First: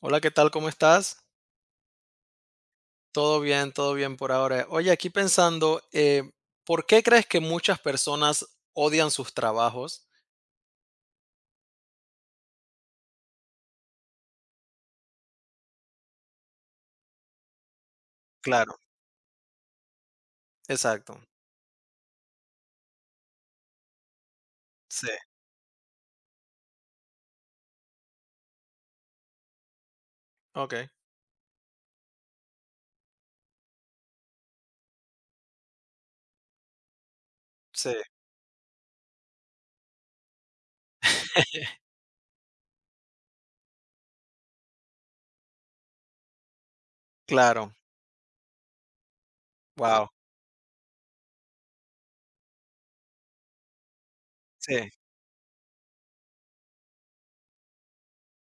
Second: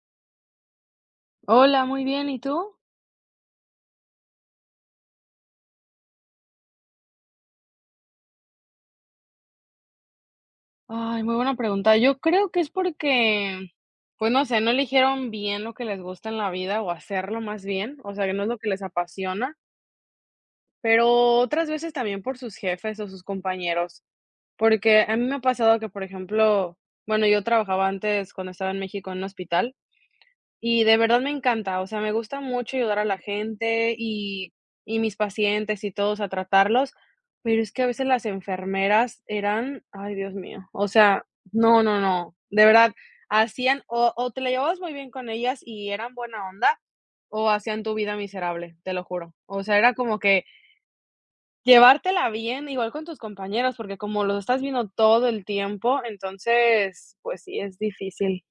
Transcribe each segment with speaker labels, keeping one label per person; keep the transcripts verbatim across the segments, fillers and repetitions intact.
Speaker 1: Hola, ¿qué tal? ¿Cómo estás?
Speaker 2: Hola, muy bien, ¿y tú?
Speaker 1: Todo bien, todo bien por ahora. Oye, aquí pensando, eh, ¿por qué crees que muchas personas odian sus trabajos?
Speaker 2: Ay, muy buena pregunta. Yo creo que es porque, pues no sé, no eligieron bien lo que les gusta en la vida o hacerlo más bien, o sea, que no es lo que
Speaker 1: Claro,
Speaker 2: les apasiona, pero
Speaker 1: exacto.
Speaker 2: otras veces también por sus jefes o sus compañeros, porque
Speaker 1: Sí,
Speaker 2: a mí me ha pasado que, por ejemplo, bueno, yo trabajaba antes cuando estaba en México en un hospital.
Speaker 1: ok,
Speaker 2: Y de verdad me encanta, o sea, me gusta mucho ayudar a la gente y y mis pacientes y todos a tratarlos, pero es que a
Speaker 1: sí,
Speaker 2: veces las enfermeras eran, ay, Dios mío, o sea, no, no, no, de verdad, hacían o o te la llevabas muy bien con ellas y eran buena onda, o
Speaker 1: claro,
Speaker 2: hacían tu vida miserable, te lo juro. O sea, era
Speaker 1: wow,
Speaker 2: como que llevártela bien, igual con tus compañeros, porque como los estás viendo
Speaker 1: sí,
Speaker 2: todo el tiempo, entonces, pues sí, es difícil.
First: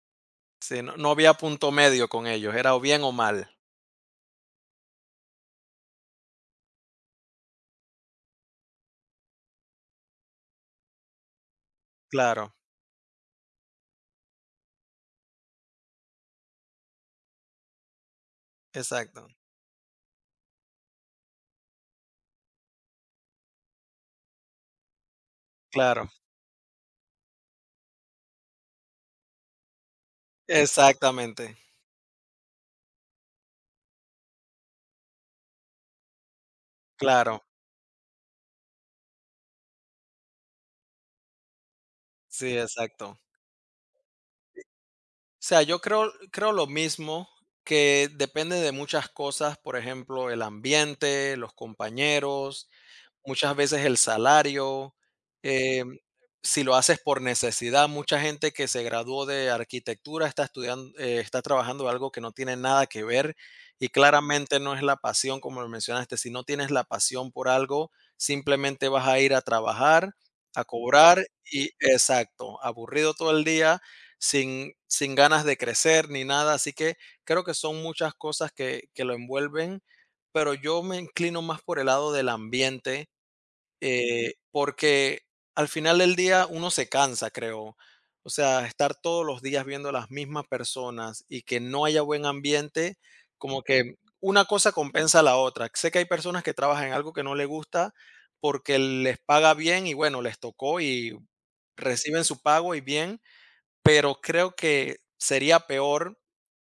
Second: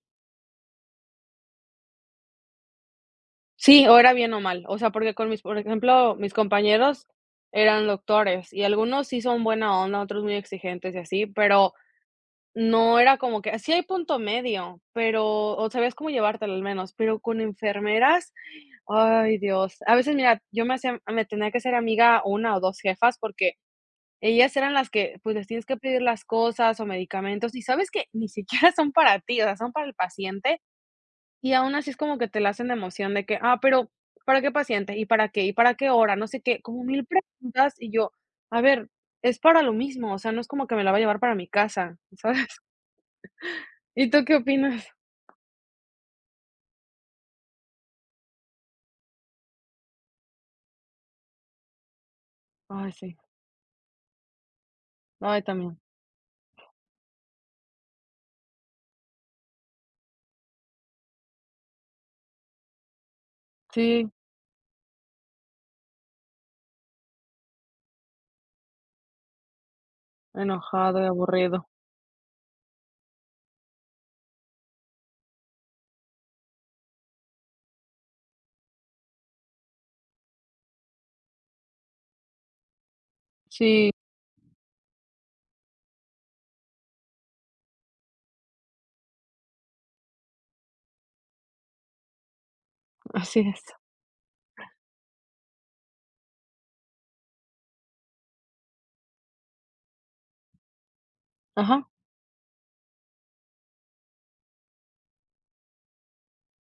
Speaker 1: sí, no, no había punto medio con ellos, era o bien o mal.
Speaker 2: Sí, o era bien o mal. O sea, porque con mis por ejemplo, mis compañeros eran doctores, y algunos sí son buena onda, otros muy exigentes y así, pero
Speaker 1: Claro,
Speaker 2: no era como que sí hay punto medio, pero o sabías cómo llevártelo al menos, pero con enfermeras,
Speaker 1: exacto,
Speaker 2: ay Dios. A veces, mira, yo me hacía me tenía que ser amiga una o dos jefas, porque ellas eran las que, pues, les tienes que pedir
Speaker 1: claro,
Speaker 2: las cosas o medicamentos, y sabes que ni siquiera son para ti, o sea, son para el paciente, y
Speaker 1: exactamente,
Speaker 2: aún así es como que te la hacen de emoción de que: "Ah, pero, ¿para qué paciente? ¿Y para qué? ¿Y para qué hora?", no sé qué, como mil
Speaker 1: claro,
Speaker 2: preguntas, y yo: "A ver, es para lo mismo, o sea, no es como que me la va a llevar para mi casa", ¿sabes?
Speaker 1: sí, exacto.
Speaker 2: ¿Y tú qué opinas?
Speaker 1: O sea, yo creo, creo lo mismo, que depende de muchas cosas, por ejemplo, el ambiente, los compañeros.
Speaker 2: Ay, sí.
Speaker 1: Muchas veces el salario,
Speaker 2: Ay, también.
Speaker 1: em, si lo haces por necesidad, mucha gente que se graduó de arquitectura está estudiando eh, está trabajando algo que no tiene nada que ver y
Speaker 2: Sí,
Speaker 1: claramente no es la pasión, como lo mencionaste. Si no tienes la pasión por algo, simplemente vas a ir a trabajar, a
Speaker 2: enojado y
Speaker 1: cobrar
Speaker 2: aburrido.
Speaker 1: y exacto, aburrido todo el día, sin sin ganas de crecer ni nada. Así que creo que son muchas cosas que que lo envuelven, pero yo me inclino más por el lado del ambiente,
Speaker 2: Sí,
Speaker 1: eh, porque al final del día uno se cansa, creo. O sea, estar todos los días viendo las mismas personas y que no haya buen ambiente,
Speaker 2: así es.
Speaker 1: como que una cosa compensa a la otra. Sé que hay personas que trabajan en algo que no les gusta porque les paga bien y bueno, les tocó y
Speaker 2: Ajá.
Speaker 1: reciben su pago y bien, pero creo que sería peor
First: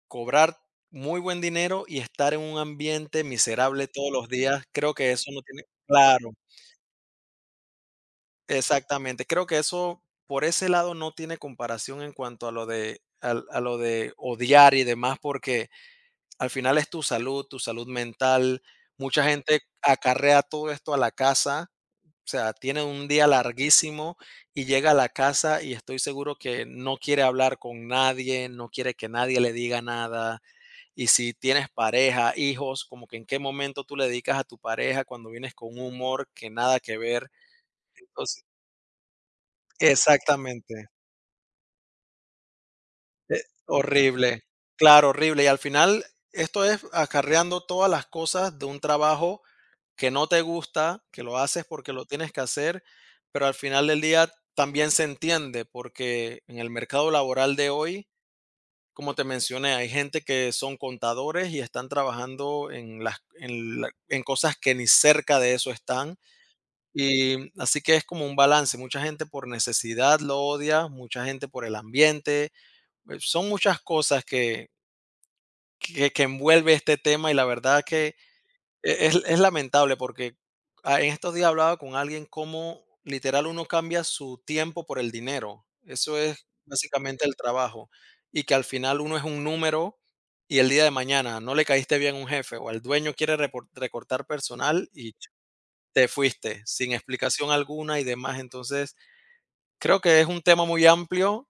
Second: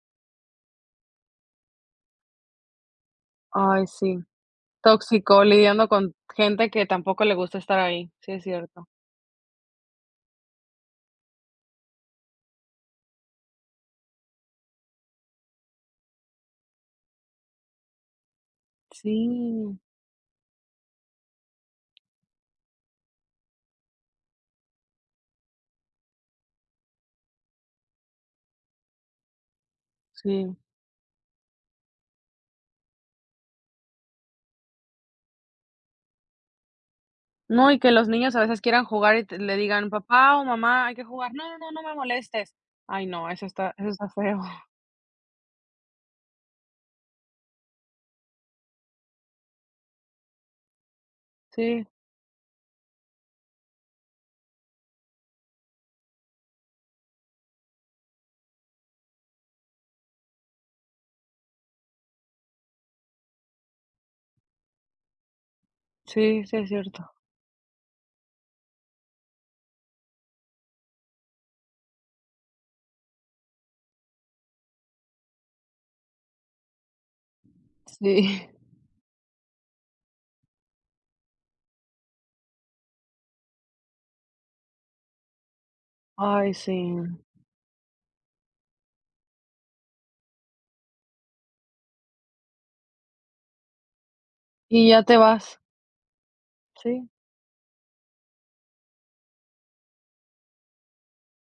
Speaker 1: cobrar muy buen dinero y estar en un ambiente
Speaker 2: Ay,
Speaker 1: miserable todos
Speaker 2: sí.
Speaker 1: los días. Creo que eso no
Speaker 2: Tóxico,
Speaker 1: tiene
Speaker 2: lidiando con
Speaker 1: claro.
Speaker 2: gente que tampoco le gusta estar ahí. Sí, es cierto.
Speaker 1: Exactamente, creo que eso, por ese lado, no tiene comparación en cuanto a lo de al a lo de odiar y demás, porque al final es tu salud, tu salud mental. Mucha gente
Speaker 2: Sí,
Speaker 1: acarrea todo esto a la casa, o sea, tiene un día larguísimo y llega a la casa y estoy seguro que no quiere hablar con nadie, no quiere que nadie le diga nada.
Speaker 2: sí.
Speaker 1: Y si tienes pareja, hijos, como que en qué momento tú le dedicas a tu pareja cuando vienes con un humor que nada que ver.
Speaker 2: No, y que los niños a
Speaker 1: Entonces
Speaker 2: veces quieran jugar y te le digan: "Papá o mamá,
Speaker 1: exactamente.
Speaker 2: hay que jugar". "No, no, no, no me molestes". Ay, no,
Speaker 1: Eh,
Speaker 2: eso está eso está feo.
Speaker 1: horrible. Claro, horrible. Y al final, esto es acarreando todas las cosas de un trabajo que no te gusta, que lo haces
Speaker 2: Sí,
Speaker 1: porque lo tienes que hacer, pero al final del día también se entiende, porque en el mercado laboral de hoy, como te mencioné, hay gente que son contadores y están trabajando en las en la- en cosas que ni cerca de eso están.
Speaker 2: sí, sí es cierto.
Speaker 1: Y así que es como un balance. Mucha gente por necesidad lo odia, mucha gente por el ambiente. eh, Son muchas cosas que, que, que envuelve este tema y la verdad que
Speaker 2: Sí.
Speaker 1: e- es, es lamentable porque ah, en estos días hablaba con alguien cómo literal uno cambia su tiempo por el dinero. Eso es
Speaker 2: Ay, sí.
Speaker 1: básicamente el trabajo y que al final uno es un número y el día de mañana no le caíste bien a un jefe o el dueño quiere repor- recortar personal
Speaker 2: Y ya
Speaker 1: y
Speaker 2: te vas.
Speaker 1: te fuiste sin
Speaker 2: Sí.
Speaker 1: explicación alguna y demás. Entonces creo que es un tema muy amplio,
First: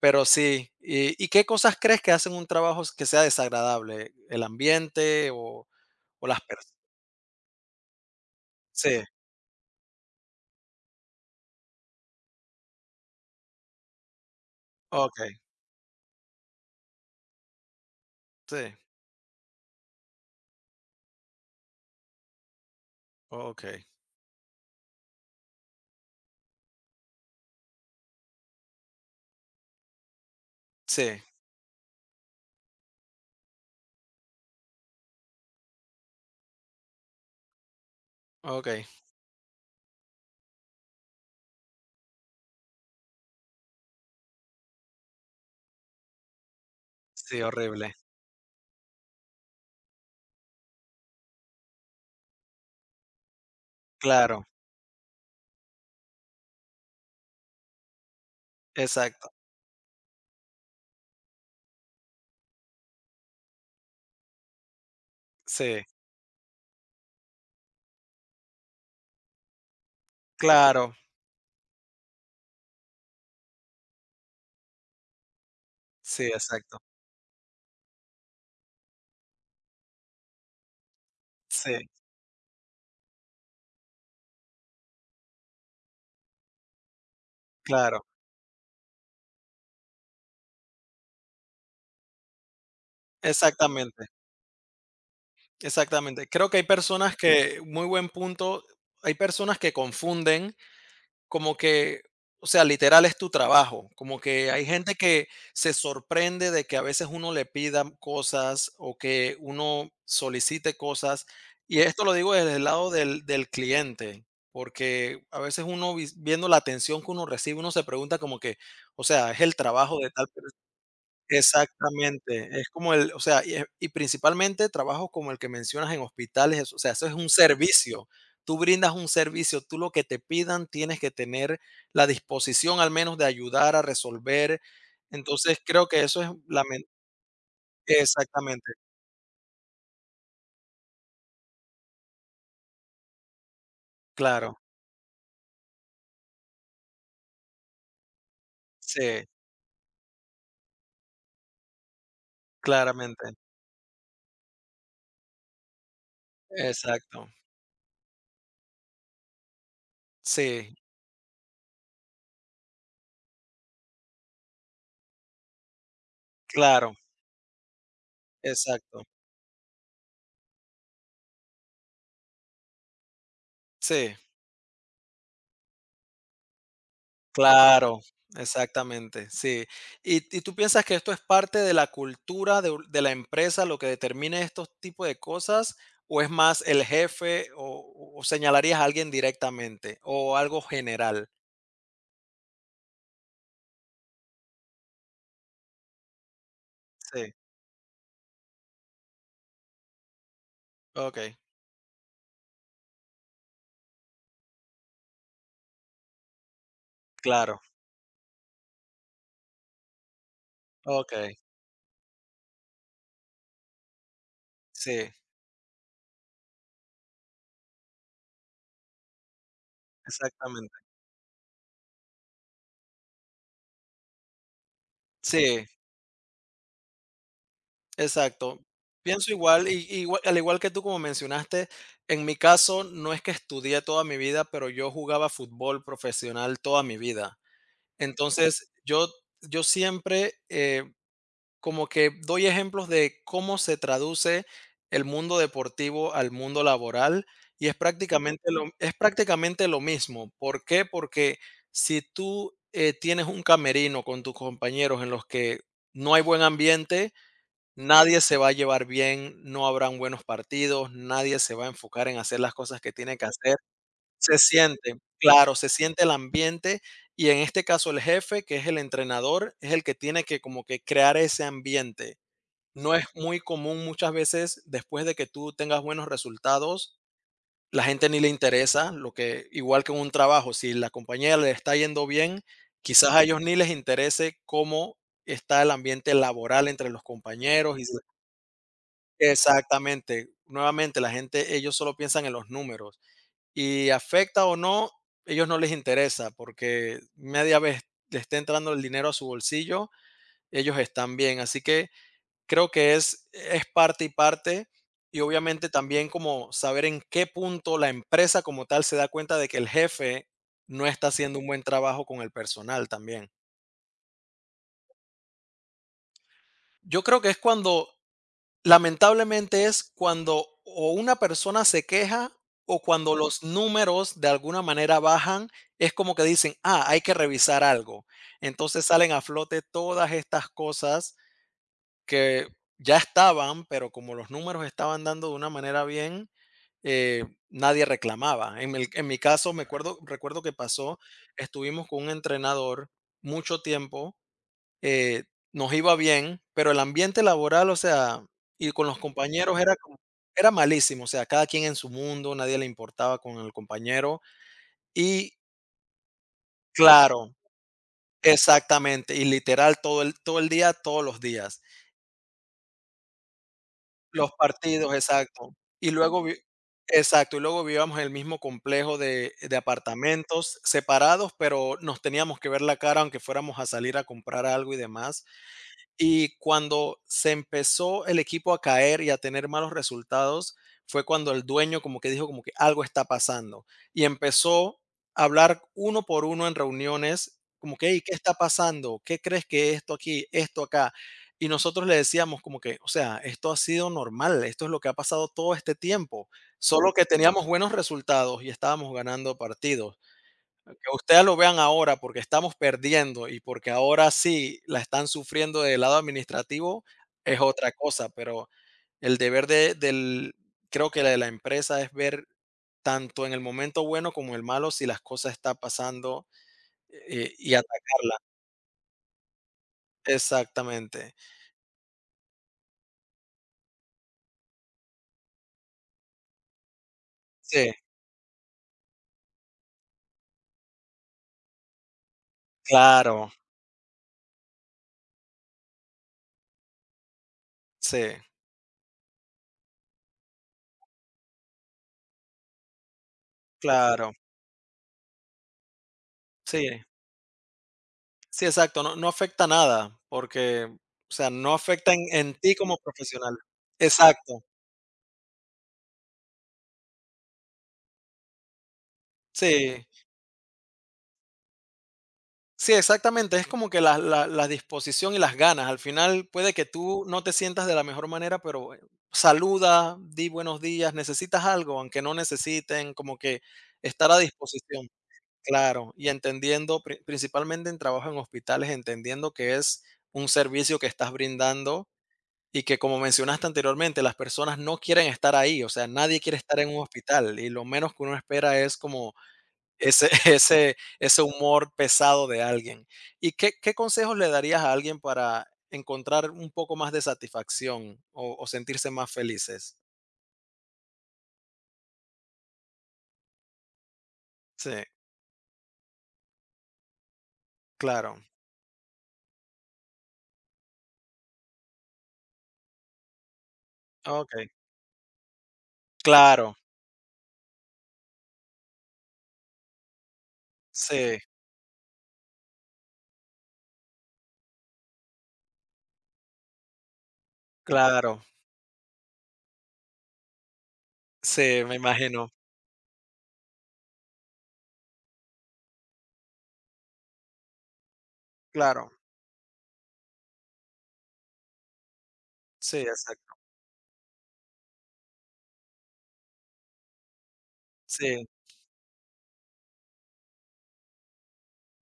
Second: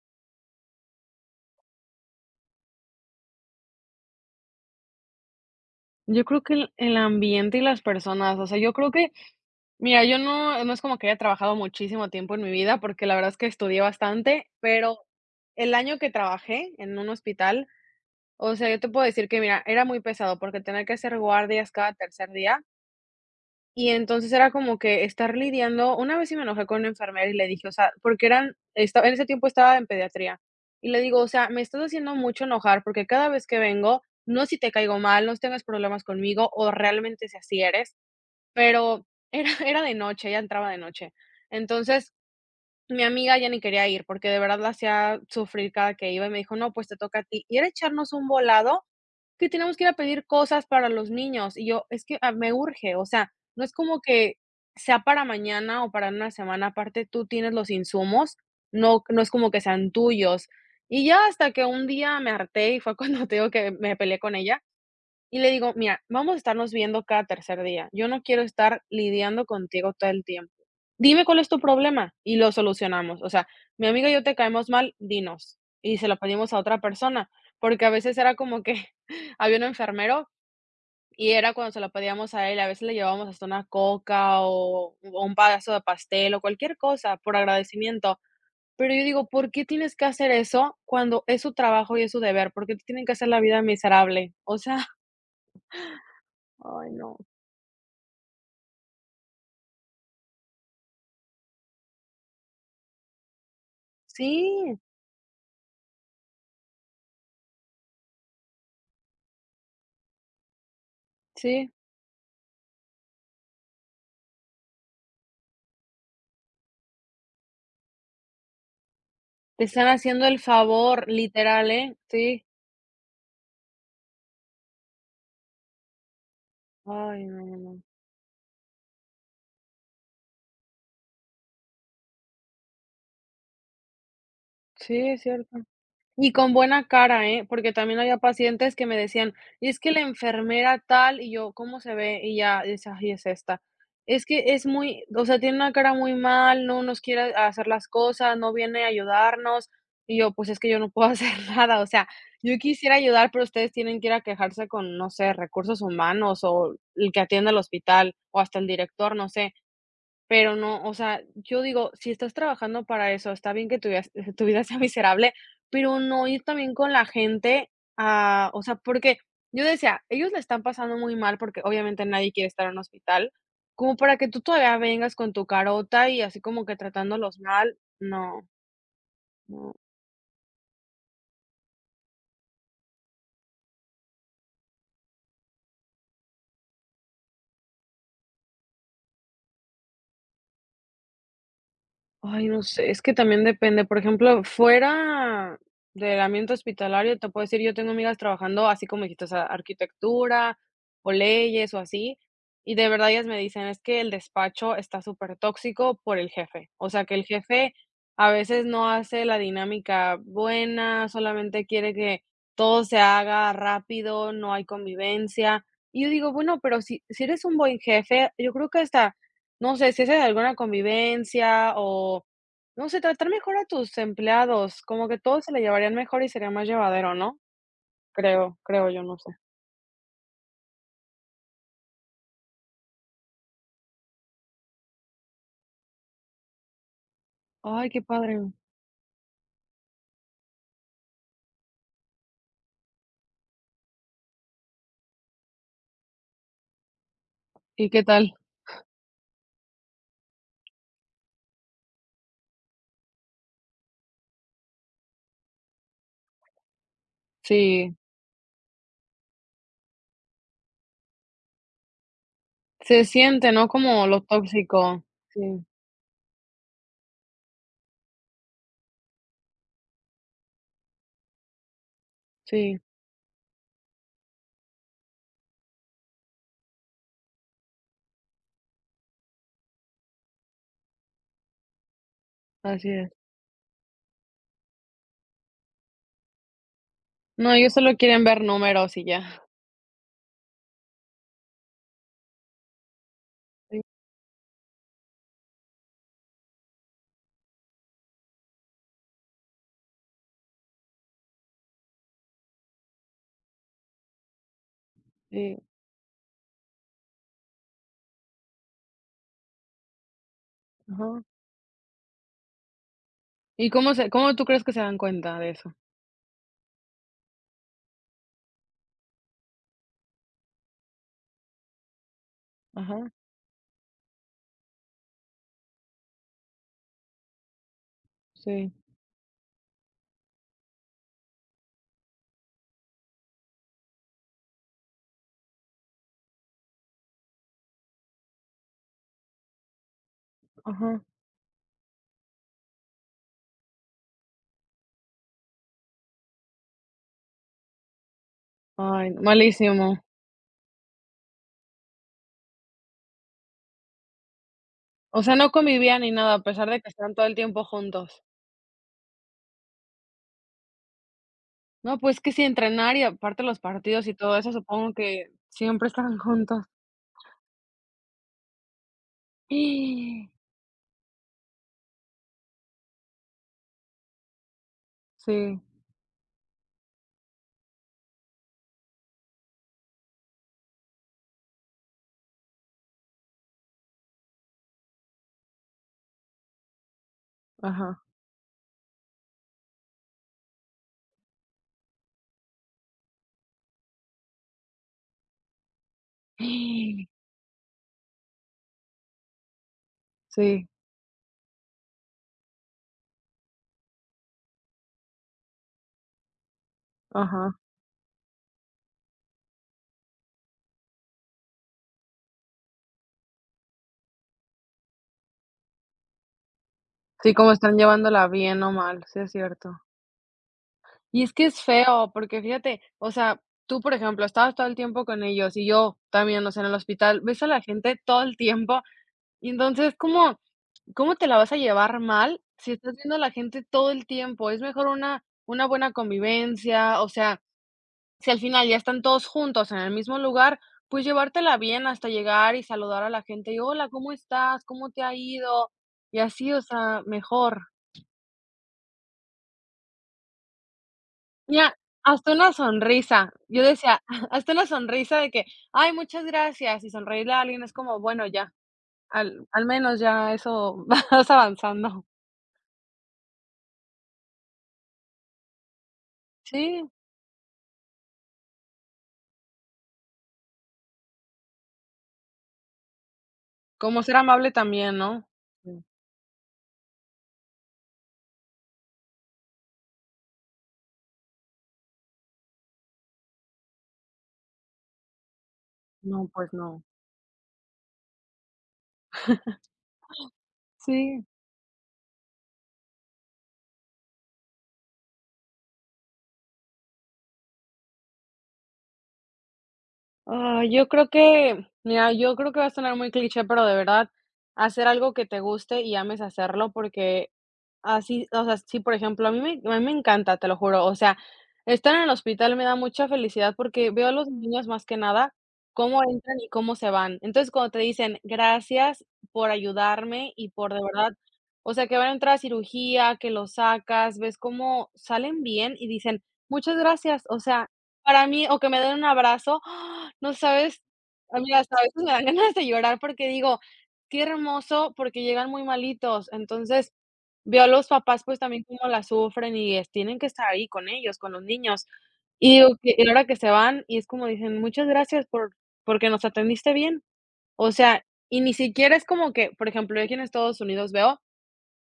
Speaker 1: pero sí. ¿Y, y qué cosas crees que hacen un trabajo que sea desagradable? ¿El ambiente, o,
Speaker 2: Yo
Speaker 1: o las
Speaker 2: creo que el
Speaker 1: personas?
Speaker 2: el ambiente y las personas, o sea, yo creo
Speaker 1: Sí,
Speaker 2: que mira, yo no no es como que haya trabajado muchísimo tiempo en mi vida, porque la verdad es que estudié bastante, pero
Speaker 1: ok,
Speaker 2: el año que trabajé en un hospital, o sea,
Speaker 1: sí,
Speaker 2: yo te puedo decir que, mira, era muy pesado, porque tenía que hacer guardias cada tercer día.
Speaker 1: ok,
Speaker 2: Y entonces era como que estar lidiando una vez sí me enojé con una enfermera y le dije, o sea, porque eran estaba en ese tiempo estaba en pediatría, y le digo:
Speaker 1: sí,
Speaker 2: "O sea, me estás haciendo mucho enojar, porque cada vez que vengo, no si te caigo mal, no es si tengas problemas conmigo, o realmente si así eres",
Speaker 1: ok,
Speaker 2: pero era era de noche, ella entraba de noche. Entonces, mi amiga ya ni quería ir, porque de verdad la hacía sufrir cada que iba, y me dijo: "No, pues te toca a
Speaker 1: sí,
Speaker 2: ti". Y era
Speaker 1: horrible.
Speaker 2: echarnos un volado que tenemos que ir a pedir cosas para los niños. Y yo, es que ah, me urge, o sea, no es como que
Speaker 1: Claro,
Speaker 2: sea para mañana o para una semana, aparte tú tienes los insumos, no, no
Speaker 1: exacto,
Speaker 2: es como que sean tuyos. Y ya hasta que un día me harté y fue cuando te digo que me peleé con ella y le digo:
Speaker 1: sí,
Speaker 2: "Mira, vamos a estarnos viendo cada tercer día. Yo no quiero estar lidiando contigo todo el tiempo.
Speaker 1: claro,
Speaker 2: Dime cuál es tu problema y lo solucionamos. O sea, mi amiga y yo te caemos mal, dinos". Y se lo
Speaker 1: sí,
Speaker 2: pedimos a
Speaker 1: exacto,
Speaker 2: otra persona, porque a veces era como que había un enfermero y era cuando se
Speaker 1: sí,
Speaker 2: lo pedíamos a él, a veces le llevábamos hasta una coca o o un pedazo de pastel o cualquier cosa por
Speaker 1: claro,
Speaker 2: agradecimiento. Pero yo digo: "¿Por qué tienes que hacer eso cuando es su trabajo y es su deber? ¿Por qué te tienen que hacer la vida
Speaker 1: exactamente,
Speaker 2: miserable?". O sea,
Speaker 1: exactamente. Creo que hay
Speaker 2: ay, no.
Speaker 1: personas que, muy buen punto, hay personas que confunden. Como que, o sea, literal es tu trabajo. Como que hay
Speaker 2: Sí,
Speaker 1: gente que se sorprende de que a veces uno le pida cosas o que uno solicite cosas.
Speaker 2: sí,
Speaker 1: Y esto lo digo desde el lado del, del cliente, porque a veces uno vis- viendo la atención que uno recibe, uno se pregunta como que, o sea, es el
Speaker 2: te están
Speaker 1: trabajo de
Speaker 2: haciendo
Speaker 1: tal
Speaker 2: el
Speaker 1: persona.
Speaker 2: favor, literal, ¿eh? Sí.
Speaker 1: Exactamente, es como el o sea, y es y principalmente trabajos como el que mencionas en hospitales, eso, o sea, eso es
Speaker 2: Ay,
Speaker 1: un
Speaker 2: no, no, no.
Speaker 1: servicio. Tú brindas un servicio, tú lo que te pidan tienes que tener la disposición al menos de ayudar a resolver.
Speaker 2: Sí, es cierto.
Speaker 1: Entonces, creo que eso es
Speaker 2: Y con
Speaker 1: lamen
Speaker 2: buena cara, ¿eh? Porque también había
Speaker 1: exactamente,
Speaker 2: pacientes que me decían: y "Es que la enfermera tal", y yo: "¿Cómo se ve?". Y ya, dice: "Ay, es esta". Es que
Speaker 1: claro,
Speaker 2: es muy o sea, tiene una cara muy mal, no nos quiere hacer las cosas, no viene a
Speaker 1: sí,
Speaker 2: ayudarnos. Y yo: "Pues es que yo no puedo hacer nada". O sea, yo quisiera ayudar,
Speaker 1: claramente,
Speaker 2: pero ustedes tienen que ir a quejarse con, no sé, recursos humanos o el que
Speaker 1: exacto,
Speaker 2: atiende el hospital o hasta el director, no sé. Pero
Speaker 1: sí,
Speaker 2: no, o sea, yo digo, si estás trabajando para eso, está bien que tu vida tu vida sea miserable, pero no ir también con
Speaker 1: claro,
Speaker 2: la gente a o sea,
Speaker 1: exacto,
Speaker 2: porque yo decía, ellos le están pasando muy mal, porque obviamente nadie quiere estar en un hospital, como
Speaker 1: sí.
Speaker 2: para que tú todavía vengas con tu carota y así como que tratándolos mal,
Speaker 1: Claro,
Speaker 2: no,
Speaker 1: exactamente, sí.
Speaker 2: no.
Speaker 1: ¿Y y tú piensas que esto es parte de la cultura de u de la empresa lo que determine estos tipos de cosas, o es más el jefe, o o o señalarías a alguien directamente, o algo general?
Speaker 2: Ay, no sé, es que también depende, por ejemplo, fuera del ambiente hospitalario, te
Speaker 1: Sí,
Speaker 2: puedo decir, yo tengo amigas trabajando así como dijiste, o sea, arquitectura o
Speaker 1: okey,
Speaker 2: leyes o así, y de verdad ellas me dicen, es que el despacho está súper tóxico por el jefe, o sea, que el
Speaker 1: claro,
Speaker 2: jefe a veces no hace la dinámica buena,
Speaker 1: okey,
Speaker 2: solamente quiere que todo se haga rápido, no hay
Speaker 1: sí,
Speaker 2: convivencia. Y yo digo, bueno, pero si, si eres un buen jefe, yo creo que hasta no sé, si es en alguna
Speaker 1: exactamente.
Speaker 2: convivencia o, no sé, tratar mejor a tus empleados, como que todos se la
Speaker 1: Sí,
Speaker 2: llevarían mejor y sería más llevadero, ¿no? Creo,
Speaker 1: exacto.
Speaker 2: creo yo, no sé.
Speaker 1: Pienso igual, y igua al igual que tú, como mencionaste, en mi caso, no es que estudié toda mi vida, pero yo jugaba fútbol profesional toda mi vida.
Speaker 2: Ay, qué padre.
Speaker 1: Entonces, yo, yo siempre eh, como que doy ejemplos de cómo se traduce el mundo deportivo al mundo laboral y es
Speaker 2: ¿Y qué tal?
Speaker 1: prácticamente lo, es prácticamente lo mismo. ¿Por qué? Porque si tú eh, tienes un camerino con tus compañeros en los que no hay buen ambiente,
Speaker 2: Sí,
Speaker 1: nadie se va a llevar bien, no habrán buenos partidos, nadie se va a enfocar en hacer las cosas que
Speaker 2: se
Speaker 1: tiene que
Speaker 2: siente,
Speaker 1: hacer.
Speaker 2: ¿no? Como lo
Speaker 1: Se siente,
Speaker 2: tóxico.
Speaker 1: claro,
Speaker 2: Sí,
Speaker 1: se siente el ambiente y en este caso el jefe, que es el entrenador, es el que tiene que como que crear ese ambiente.
Speaker 2: sí,
Speaker 1: No es muy común muchas veces después de que tú tengas buenos resultados, la gente ni le interesa, lo que igual que en un trabajo, si la compañía le está yendo bien,
Speaker 2: así es.
Speaker 1: quizás a ellos ni les interese cómo está el ambiente laboral entre los
Speaker 2: No, ellos
Speaker 1: compañeros y
Speaker 2: solo
Speaker 1: si-
Speaker 2: quieren ver números y ya.
Speaker 1: exactamente. Nuevamente, la gente, ellos solo piensan en los números.
Speaker 2: Sí,
Speaker 1: Y afecta o no, ellos no les interesa porque media vez le esté entrando el dinero a su bolsillo, ellos están bien. Así que creo que es, es parte y parte. Y
Speaker 2: sí,
Speaker 1: obviamente también como saber en qué punto la empresa como tal se da cuenta de que el jefe no está
Speaker 2: ajá.
Speaker 1: haciendo un buen trabajo con el personal también.
Speaker 2: ¿Y cómo se cómo tú crees que se dan cuenta de eso?
Speaker 1: Yo creo que es cuando lamentablemente es cuando o una persona se queja o
Speaker 2: Ajá,
Speaker 1: cuando los números de alguna manera bajan, es como que dicen, ah, hay que revisar algo.
Speaker 2: sí,
Speaker 1: Entonces salen a flote todas estas cosas que ya estaban, pero como los números estaban dando de una manera bien, eh, nadie reclamaba. En, el- en mi caso, me acuerdo, recuerdo que pasó,
Speaker 2: ajá.
Speaker 1: estuvimos con un entrenador mucho tiempo eh, nos iba bien, pero el ambiente laboral, o sea, y con los
Speaker 2: Ay,
Speaker 1: compañeros era como
Speaker 2: malísimo.
Speaker 1: era malísimo, o sea, cada quien en su mundo, nadie le importaba con el compañero
Speaker 2: O sea,
Speaker 1: y
Speaker 2: no convivían ni nada, a pesar de que estaban todo el
Speaker 1: claro,
Speaker 2: tiempo juntos.
Speaker 1: exactamente, y literal todo el todo el día, todos los días.
Speaker 2: No, pues que si entrenar y aparte los partidos y
Speaker 1: Los
Speaker 2: todo eso, supongo
Speaker 1: partidos,
Speaker 2: que
Speaker 1: exacto.
Speaker 2: siempre
Speaker 1: Y
Speaker 2: están
Speaker 1: luego vi
Speaker 2: juntos.
Speaker 1: Exacto, y luego vivíamos en el mismo complejo de de apartamentos separados, pero nos teníamos que ver la cara, aunque fuéramos a salir a comprar algo y demás.
Speaker 2: Sí,
Speaker 1: Y cuando se empezó el equipo a caer y a tener malos resultados, fue cuando el dueño como que dijo como que algo está pasando y empezó a hablar uno por uno en reuniones, como que,
Speaker 2: ajá.
Speaker 1: "Hey, ¿qué está pasando? ¿Qué crees que esto aquí, esto acá?" Y nosotros le decíamos como que, o sea, esto ha sido normal, esto es lo que ha pasado todo este tiempo, solo que teníamos buenos resultados y estábamos ganando partidos,
Speaker 2: Sí,
Speaker 1: que ustedes lo vean ahora porque estamos perdiendo y porque ahora sí la están sufriendo del lado administrativo es
Speaker 2: ajá.
Speaker 1: otra cosa, pero el deber de, del, creo que la de la empresa es ver tanto en el momento bueno como el malo si las cosas están pasando
Speaker 2: Sí,
Speaker 1: eh,
Speaker 2: como
Speaker 1: y
Speaker 2: están
Speaker 1: atacarla.
Speaker 2: llevándola bien o mal, sí es cierto.
Speaker 1: Exactamente.
Speaker 2: Y es que es feo, porque fíjate, o sea, tú, por ejemplo, estabas todo el tiempo con ellos y yo también, o sea, en el hospital, ves a la
Speaker 1: Sí,
Speaker 2: gente todo el tiempo y entonces, ¿cómo cómo te la vas a llevar mal si estás viendo a la
Speaker 1: claro,
Speaker 2: gente todo el tiempo? Es mejor una una buena convivencia, o sea,
Speaker 1: sí,
Speaker 2: si al final ya están todos juntos en el mismo lugar, pues llevártela bien hasta llegar y saludar a la gente y: "Hola, ¿cómo
Speaker 1: claro,
Speaker 2: estás? ¿Cómo te ha ido?". Y así, o
Speaker 1: sí,
Speaker 2: sea, mejor.
Speaker 1: sí, exacto. No, no afecta nada porque, o sea, no
Speaker 2: Mira,
Speaker 1: afecta en,
Speaker 2: hasta
Speaker 1: en
Speaker 2: una
Speaker 1: ti como
Speaker 2: sonrisa.
Speaker 1: profesional.
Speaker 2: Yo decía,
Speaker 1: Exacto,
Speaker 2: hasta una sonrisa de que: "Ay, muchas gracias", y sonreírle a alguien es como, bueno, ya, al al
Speaker 1: sí.
Speaker 2: menos ya eso vas avanzando.
Speaker 1: Sí, exactamente. Es como que la, la- la disposición y las ganas. Al final puede que
Speaker 2: Sí,
Speaker 1: tú no te sientas de la mejor manera, pero eh, saluda, di buenos días, necesitas algo, aunque no necesiten, como que
Speaker 2: como
Speaker 1: estar
Speaker 2: ser
Speaker 1: a
Speaker 2: amable
Speaker 1: disposición,
Speaker 2: también, ¿no? Sí.
Speaker 1: claro, y entendiendo, pri- principalmente en trabajo en hospitales, entendiendo que es un servicio que estás brindando y que como mencionaste anteriormente, las personas no quieren estar ahí, o sea, nadie
Speaker 2: No,
Speaker 1: quiere
Speaker 2: pues
Speaker 1: estar en un
Speaker 2: no.
Speaker 1: hospital y lo menos que uno espera es como ese ese ese
Speaker 2: Sí.
Speaker 1: humor pesado de alguien. ¿Y qué qué consejos le darías a alguien para encontrar un poco más de satisfacción o o sentirse más felices?
Speaker 2: Ah, yo creo que, mira, yo creo que va a sonar muy cliché, pero de verdad,
Speaker 1: Sí,
Speaker 2: hacer algo que te guste y ames hacerlo, porque
Speaker 1: claro.
Speaker 2: así, o sea, sí, por ejemplo, a mí me a mí me encanta, te lo juro. O sea, estar en el hospital me da mucha felicidad porque veo a los
Speaker 1: Okey.
Speaker 2: niños más que nada cómo entran y
Speaker 1: Claro,
Speaker 2: cómo se van. Entonces, cuando te dicen: "Gracias por ayudarme y por de verdad",
Speaker 1: sí,
Speaker 2: o sea, que van a entrar a cirugía, que los sacas, ves cómo salen bien y dicen: "Muchas gracias". O sea,
Speaker 1: claro.
Speaker 2: para mí o que me den un abrazo, ¡ah! No sabes, amiga,
Speaker 1: Sí, me
Speaker 2: hasta a veces me dan
Speaker 1: imagino.
Speaker 2: ganas de llorar porque digo: "Qué hermoso", porque llegan muy malitos. Entonces, veo a los papás, pues, también cómo
Speaker 1: Claro.
Speaker 2: la sufren y, es tienen que estar ahí con ellos, con los niños. Y digo
Speaker 1: Sí,
Speaker 2: que y ahora
Speaker 1: exacto.
Speaker 2: que se van, y es como dicen: "Muchas gracias por porque nos atendiste bien". O sea,
Speaker 1: Sí.
Speaker 2: y ni siquiera es como que, por ejemplo, yo aquí en Estados Unidos veo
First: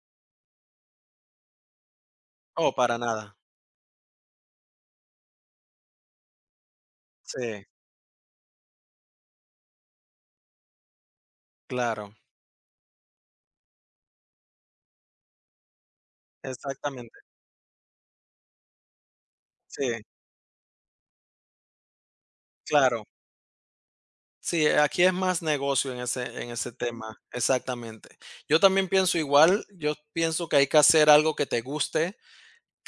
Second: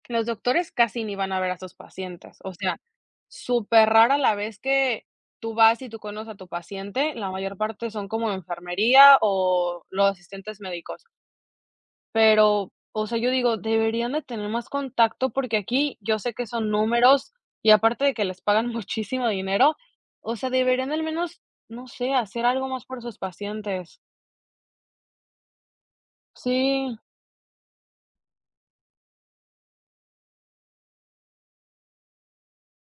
Speaker 2: que los doctores casi ni van a ver a sus pacientes. O
Speaker 1: Oh,
Speaker 2: sea,
Speaker 1: para nada.
Speaker 2: súper rara la vez que tú vas y tú conoces a tu paciente, la mayor
Speaker 1: Sí,
Speaker 2: parte son como enfermería o los asistentes médicos.
Speaker 1: claro.
Speaker 2: Pero, o sea, yo digo, deberían de tener más contacto, porque aquí yo sé que son
Speaker 1: Exactamente.
Speaker 2: números y aparte de que les pagan muchísimo dinero,
Speaker 1: Sí,
Speaker 2: o sea, deberían al menos, no sé, hacer algo más por
Speaker 1: claro.
Speaker 2: sus pacientes.
Speaker 1: Sí, eh, aquí es más negocio en ese en ese
Speaker 2: Sí,
Speaker 1: tema, exactamente. Yo también pienso igual, yo pienso que hay que hacer algo que te guste.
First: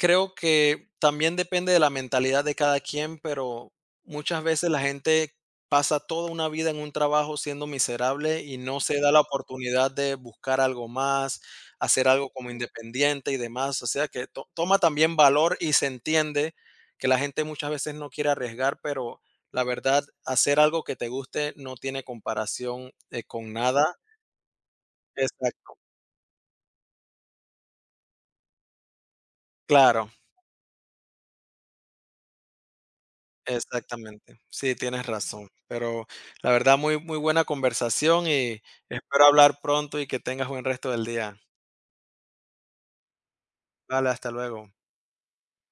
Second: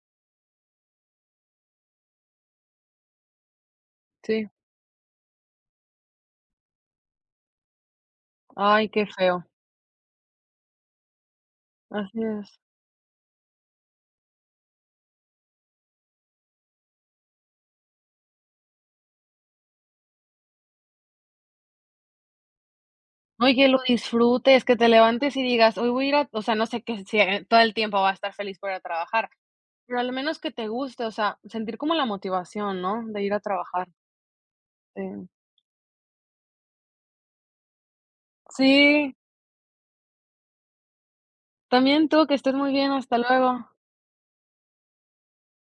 Speaker 1: Creo que también depende de la mentalidad de cada quien, pero muchas
Speaker 2: sí.
Speaker 1: veces la gente pasa toda una vida en un trabajo siendo miserable y no
Speaker 2: Ay,
Speaker 1: se
Speaker 2: qué
Speaker 1: da la
Speaker 2: feo.
Speaker 1: oportunidad de buscar algo más, hacer
Speaker 2: Así
Speaker 1: algo como
Speaker 2: es.
Speaker 1: independiente y demás. O sea que to- toma también valor y se entiende que la gente muchas veces no quiere arriesgar, pero la verdad, hacer algo que te guste no tiene comparación eh,
Speaker 2: No,
Speaker 1: con
Speaker 2: y que lo
Speaker 1: nada.
Speaker 2: disfrutes, que te levantes y digas:
Speaker 1: Exacto.
Speaker 2: "Hoy voy a ir a", o sea, no sé que si, eh, todo el tiempo va a estar feliz por ir a trabajar, pero
Speaker 1: Claro.
Speaker 2: al menos que te guste, o sea, sentir como la motivación, ¿no?, de ir a trabajar.
Speaker 1: Exactamente. Sí,
Speaker 2: Sí.
Speaker 1: tienes razón. Pero la verdad, muy, muy buena conversación y
Speaker 2: Sí,
Speaker 1: espero hablar pronto y que tengas buen resto del día.
Speaker 2: también tú, que estés muy bien, hasta luego.
Speaker 1: Vale, hasta luego.